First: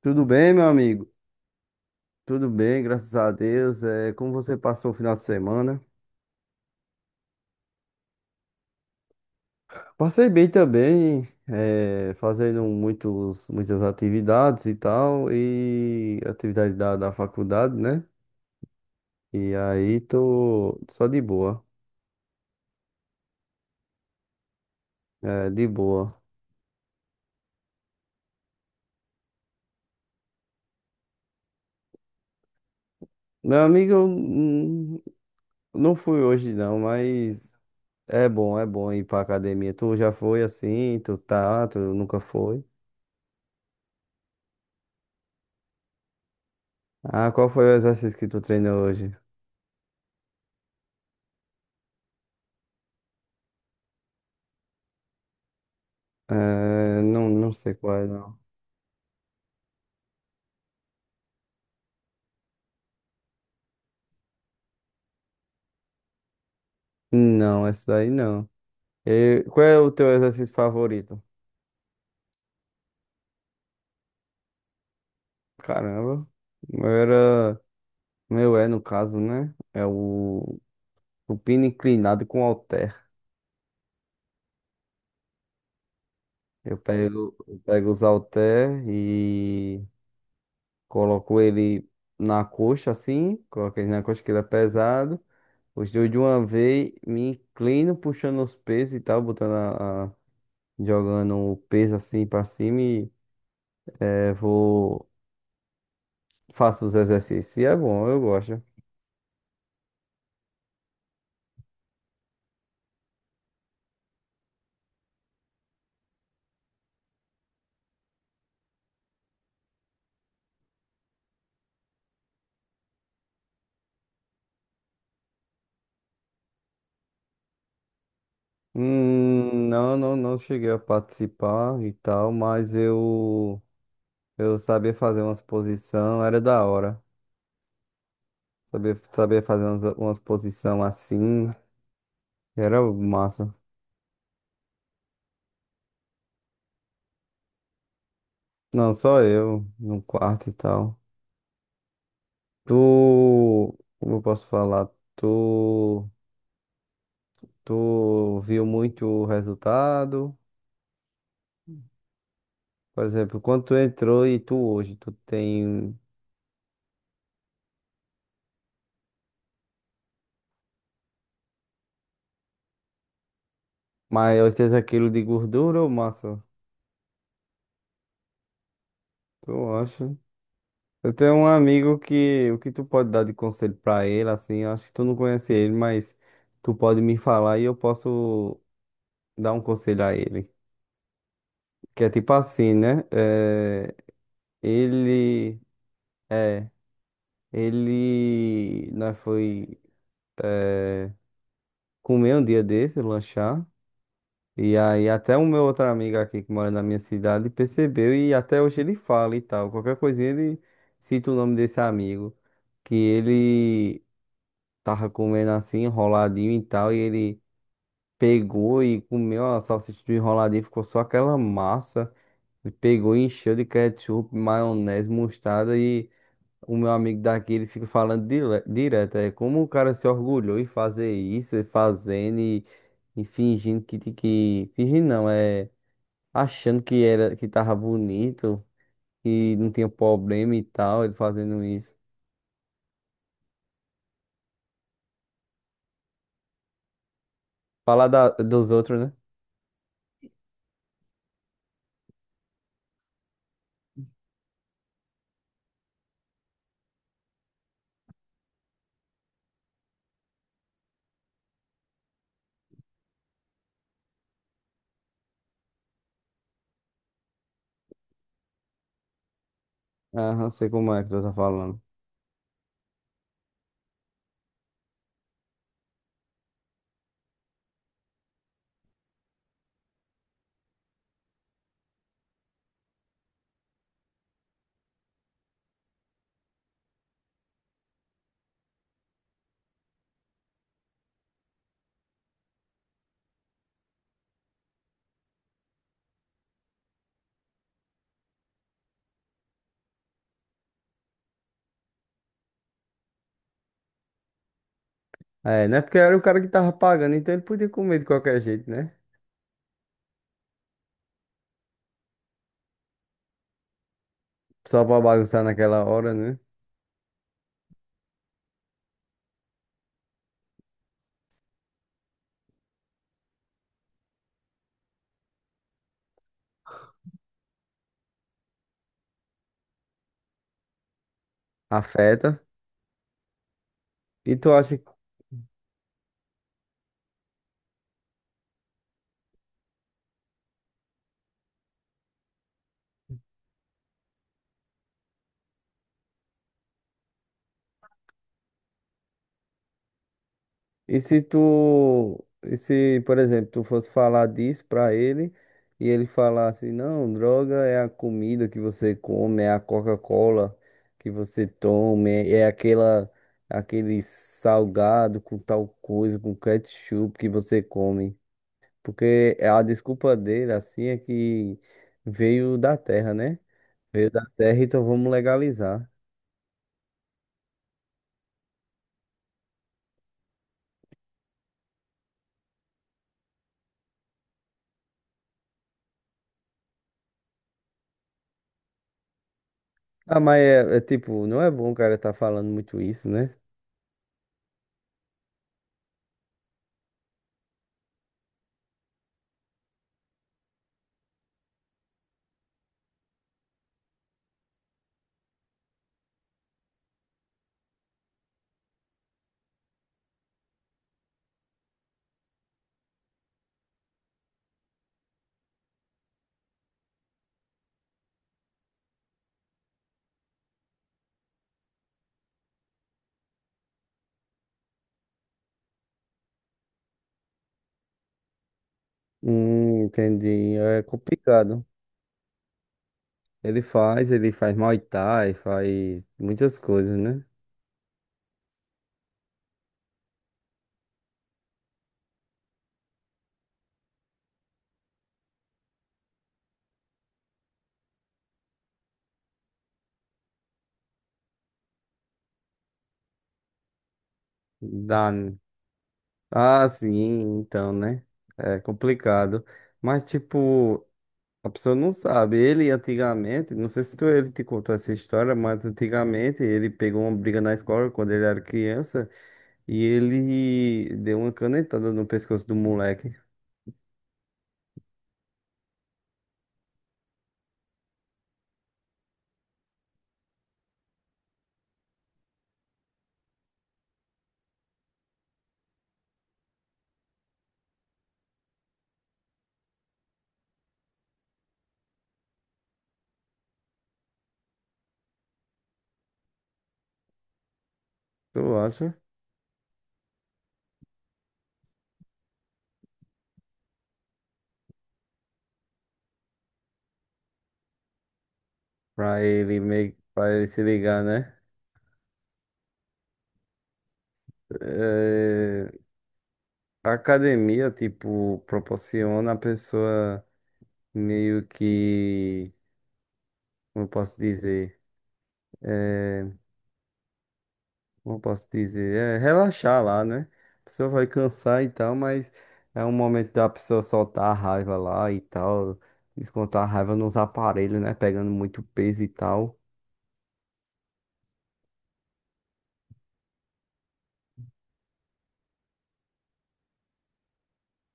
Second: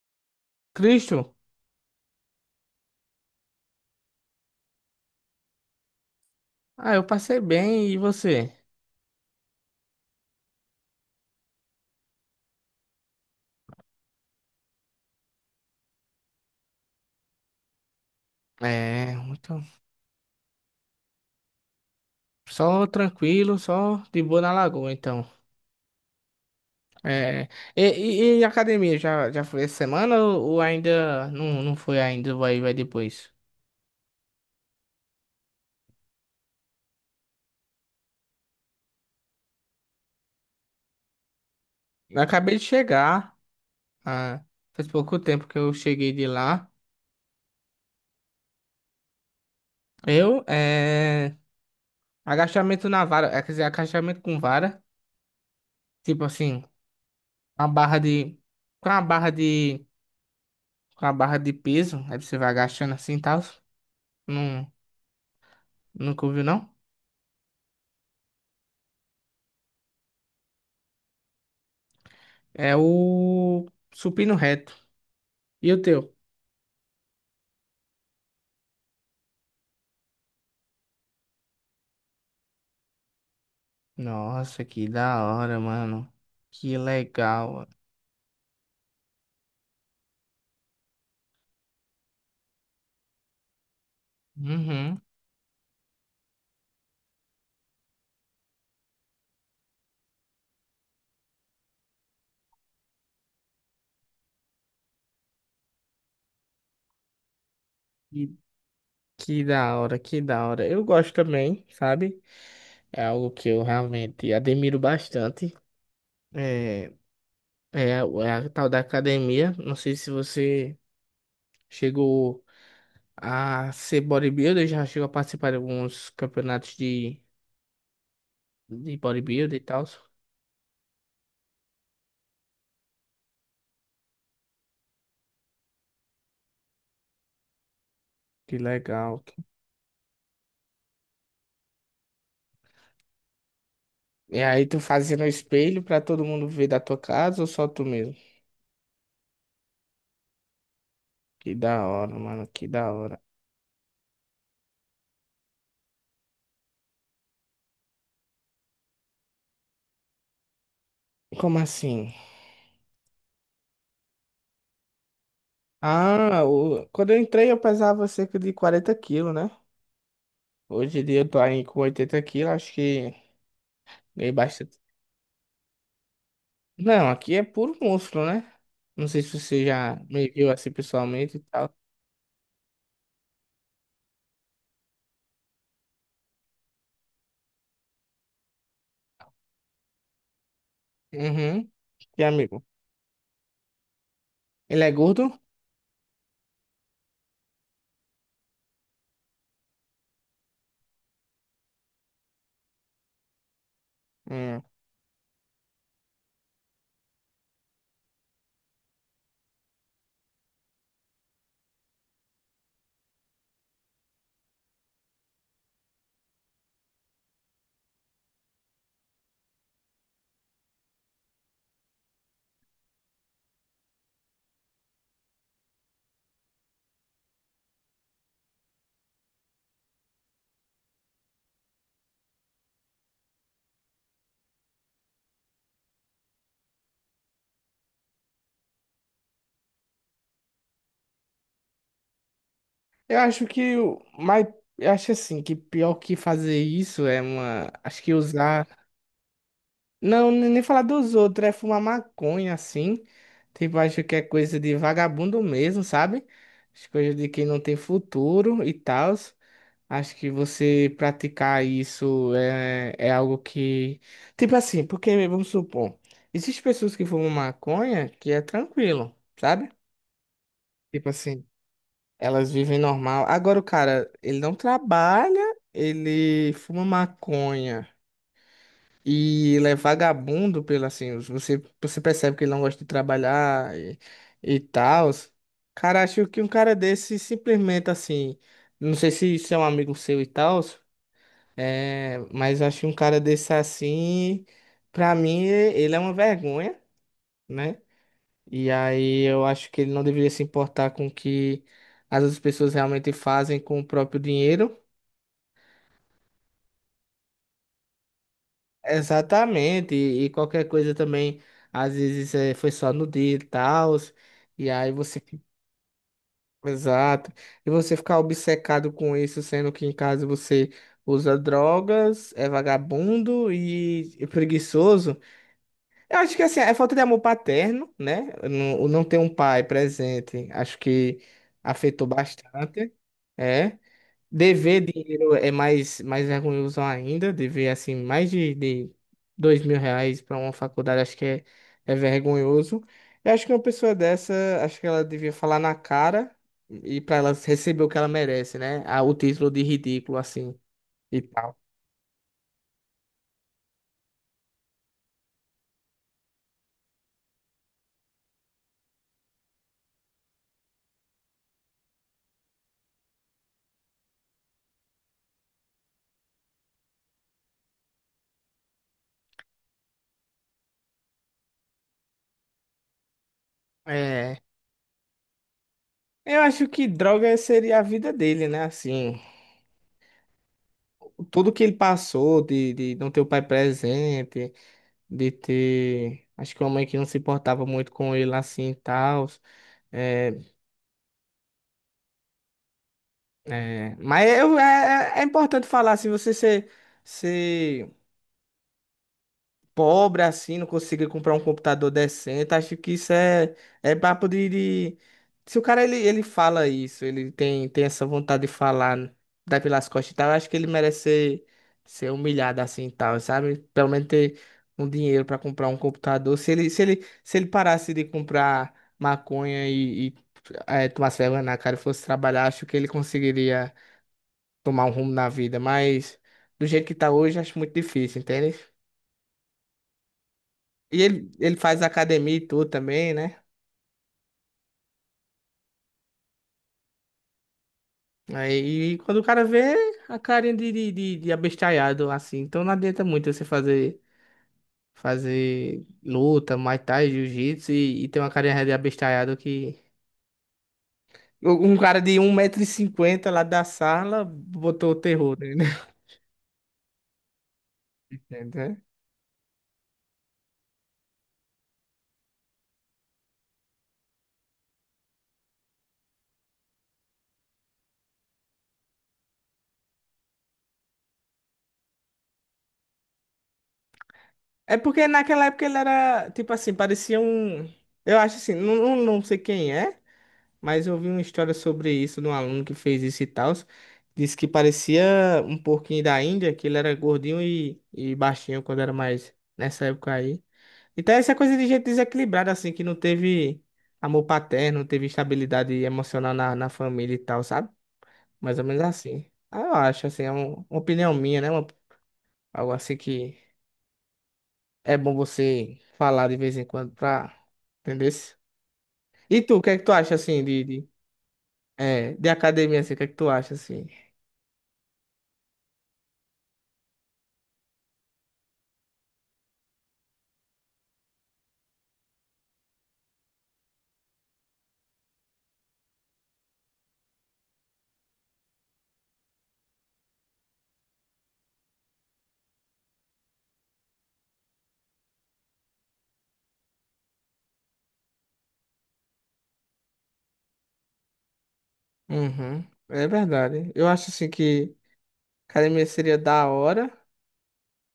Tudo bem, meu amigo? Cristo, Tudo bem, graças a Deus. É, como você passou o final de semana? ah, eu passei bem e você? Passei bem também, é, fazendo muitas atividades e tal, e atividade da faculdade, né? É, E muito. aí tô só de boa, Só tranquilo, só de boa na lagoa, então. é, de boa. É, e, e academia, já foi essa semana ou ainda não foi ainda, vai depois? Meu amigo, eu, não fui hoje não, mas é bom ir pra academia. Tu já foi assim? Tu tá? Tu nunca Eu acabei foi? de chegar, ah, faz pouco tempo que eu cheguei de lá. Ah, qual foi o exercício que tu treinou hoje? Eu, é, agachamento na vara, quer dizer, agachamento com vara, tipo assim, É, não uma sei qual barra é, não. de, com a barra de, com a barra de peso, aí você vai agachando assim e tal. Nunca ouviu, não? Não, essa daí não. E qual é o teu exercício favorito? É o supino reto. E o teu? Caramba. O meu era. O meu é, no caso, né? É o supino inclinado com halter. Nossa, que da hora, mano. Que Eu legal. pego os halter e coloco ele na coxa, assim. Coloco ele na coxa que ele é Uhum. pesado. Os dois de uma vez, me inclino puxando os pesos e tal, jogando o peso assim pra cima e é, vou. Faço os exercícios. E é bom, eu Que, gosto. que da hora, que da hora. Eu gosto também, sabe? É algo que eu realmente admiro bastante. É, é, é a tal da academia. Não sei se você chegou a ser bodybuilder, já chegou a participar de alguns campeonatos de bodybuilder e tal. Não cheguei a participar e tal, mas eu sabia fazer umas posição, era da hora. Que legal. Sabia fazer umas posição assim, era massa. E aí tu fazia no espelho pra todo mundo ver da tua casa ou só tu mesmo? Não, só eu, no quarto e tal. Que da hora, mano, que Tu, da hora. como eu posso falar? Tu, tu viu muito o resultado? Como assim? Por exemplo, quando tu entrou e tu hoje, tu tem Ah, quando eu entrei eu pesava cerca de 40 quilos, né? Hoje em dia eu tô aí com 80 quilos, acho que dei maior bastante. 80 quilos de gordura ou massa? Não, aqui é puro músculo, né? Não sei se você Tu já acha? me viu assim Eu tenho pessoalmente e um tal. amigo que o que tu pode dar de conselho pra ele, assim, eu acho que tu não conhece ele, mas tu pode me falar e eu posso dar um conselho a ele. Uhum. Que é E tipo amigo, assim, né? Ele é gordo? ele, é, ele, nós foi é, comer um dia desse, lanchar, Hum. e aí até o meu outro amigo aqui que mora na minha cidade percebeu e até hoje ele fala e tal. Qualquer coisinha ele cita o nome desse amigo que ele tava comendo assim, enroladinho e tal, e ele pegou e comeu a salsicha do enroladinho, ficou só aquela massa, e pegou e encheu de ketchup, maionese, mostarda, e o meu amigo daqui, ele fica falando direto, é como o cara se orgulhou em fazer isso, e fazendo, e fingindo que, fingindo não, é, achando que era, que tava bonito, que não tinha problema e tal, ele fazendo isso. Eu acho que o mais, eu acho assim que pior que fazer isso é uma, acho Falar que da, usar. dos outros, né? Não, nem falar dos outros, é fumar maconha assim. Tipo, acho que é coisa de vagabundo mesmo, sabe? As coisas de quem não tem futuro e tal. Acho que você praticar isso é algo que. Tipo assim, porque vamos supor, existem pessoas que fumam maconha que é tranquilo, sabe? Aham, sei como é Tipo que tu tá assim, falando. elas vivem normal. Agora o cara, ele não trabalha, ele fuma maconha. E ele é vagabundo pelo assim, você percebe que ele não gosta de trabalhar e tal. Cara, acho que um cara desse simplesmente assim, não sei se isso é um amigo seu e tal, mas acho que um cara desse assim, pra mim, ele é uma vergonha, né? E aí eu acho que ele não deveria se importar com o que as outras pessoas realmente fazem com o próprio dinheiro. É, né? Porque era o cara que tava pagando, então ele podia comer de qualquer jeito, né? Exatamente, e qualquer coisa também, às vezes foi só no dia e tal, e Só aí pra você. bagunçar naquela hora, né? Exato. E você ficar obcecado com isso, sendo que em casa você usa drogas, é vagabundo e preguiçoso. Eu acho que assim, é falta de amor paterno, né? Não ter um pai presente, acho que afetou Afeta. bastante. É. E tu acha. Dever dinheiro é mais vergonhoso ainda. Dever, assim, mais de 2.000 reais para uma faculdade, acho que é vergonhoso. Eu acho que uma pessoa dessa, acho que ela devia falar na cara e para ela receber o que ela merece, né? Ah, o título de ridículo, assim, E e se tal. tu. E se, por exemplo, tu fosse falar disso pra ele e ele falasse: Não, droga é a comida que você come, é a Coca-Cola que você toma, é aquela. Aquele salgado com tal coisa, com ketchup que você come. Porque a desculpa dele, assim, é que veio da terra, né? Veio da É. terra, então vamos legalizar. Eu acho que droga seria a vida dele, né? Assim, tudo que ele passou de não ter o pai presente, de ter. Acho que uma mãe que não se importava muito com ele, assim, e tal Ah, é, mas é, é tipo, não é bom o cara tá falando muito isso, né? É, mas é importante falar, se você ser pobre assim, não conseguir comprar um computador decente, acho que isso é papo de. Se o cara ele fala isso, ele tem essa vontade de falar, dar pelas costas e tal, eu acho que ele merece ser humilhado assim e tal, sabe? Pelo menos ter um dinheiro para comprar um computador. Se ele parasse de comprar maconha e tomasse vergonha na cara e fosse trabalhar, acho que ele conseguiria tomar um rumo na vida, mas do jeito que tá hoje, acho muito difícil, entende? Entendi. É E ele complicado. faz academia e tudo também, né? Ele faz Muay Thai, faz muitas coisas, né? Aí e quando o cara vê a carinha de abestalhado, assim, então não adianta muito você fazer luta, Muay Thai, Jiu-Jitsu e ter uma carinha de abestalhado que. Um cara de 1,50 m lá da sala botou o Dá. Né? terror nele. Ah, sim, então, né? É Entendeu? complicado. Mas, tipo. A pessoa não sabe. Ele antigamente, não sei se tu, ele te contou essa história, mas antigamente ele pegou uma briga na escola quando ele era criança e ele deu uma canetada no pescoço do moleque. É porque naquela época ele era, tipo assim, parecia um. Eu acho assim, não sei quem é. Mas eu vi uma história sobre isso de um aluno que fez isso e tal. Disse que parecia um porquinho da Índia, que ele era gordinho e baixinho quando era mais nessa época aí. Então essa coisa de gente desequilibrada, assim, que não teve amor paterno, não teve estabilidade emocional na família e tal, sabe? Tu Mais ou menos acha? assim. Ah, eu acho, assim, é uma opinião minha, né? Algo assim que é bom você falar de vez em quando pra entender. Pra E tu, ele o que é que tu meio acha, pra assim, ele se de, de, ligar, né? é, de academia, assim, o que é que tu acha, assim? Eh, a academia, tipo, proporciona a pessoa meio que, como eu posso dizer? É, como eu posso dizer, é relaxar lá, né? A pessoa vai cansar e tal, mas é um momento da pessoa soltar a raiva lá e tal, descontar a raiva nos aparelhos, né? Pegando muito peso e tal. Uhum, é verdade. Eu acho assim que academia seria da hora,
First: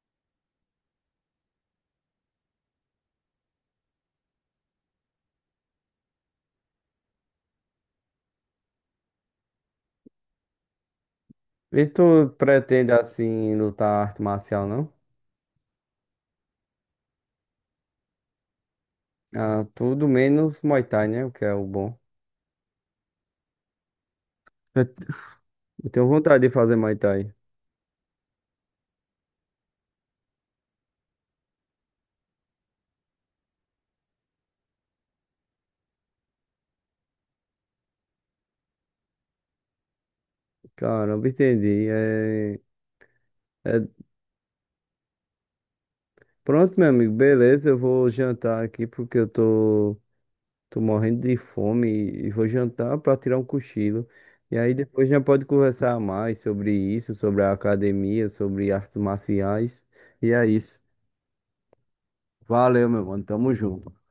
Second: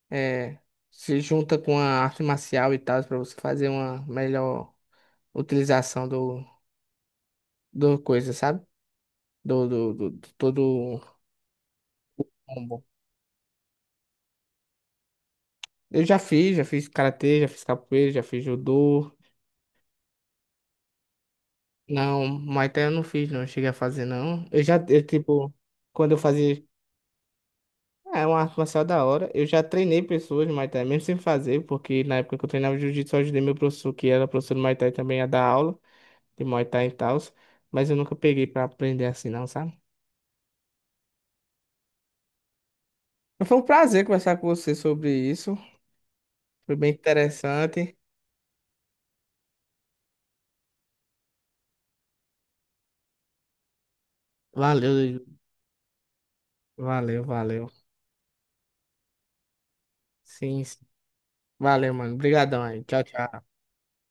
é, se junta com a arte marcial e tal, pra você fazer uma melhor utilização do coisa, sabe? Do todo o E tu combo. pretende assim lutar arte marcial, não? Eu já fiz karatê, já fiz capoeira, já fiz judô. Ah, tudo menos Muay Thai, né? O que é o bom. Não, Muay Thai eu não fiz, não. Cheguei a fazer, não. Eu já, É- eu, tipo, Eu tenho quando eu vontade de fazia. fazer Muay Thai. É uma arte marcial da hora. Eu já treinei pessoas de Muay Thai, mesmo sem fazer, porque na época que eu treinava Jiu-Jitsu, eu ajudei meu professor, que era professor de Muay Thai também, a dar aula de Muay Thai e tal. Mas eu nunca peguei pra aprender assim, não, sabe? Caramba, entendi. É, Mas foi um é- prazer conversar com você sobre isso. Foi Pronto, meu bem amigo, beleza. Eu interessante. vou jantar aqui porque eu tô, tô morrendo de fome e vou jantar pra tirar um cochilo. E aí Valeu, depois já Ju. pode conversar mais sobre isso, Valeu, sobre a valeu. academia, sobre artes marciais. E é Sim, isso. sim. Valeu, mano. Obrigadão aí. Valeu, Tchau, meu mano. tchau. Tamo junto.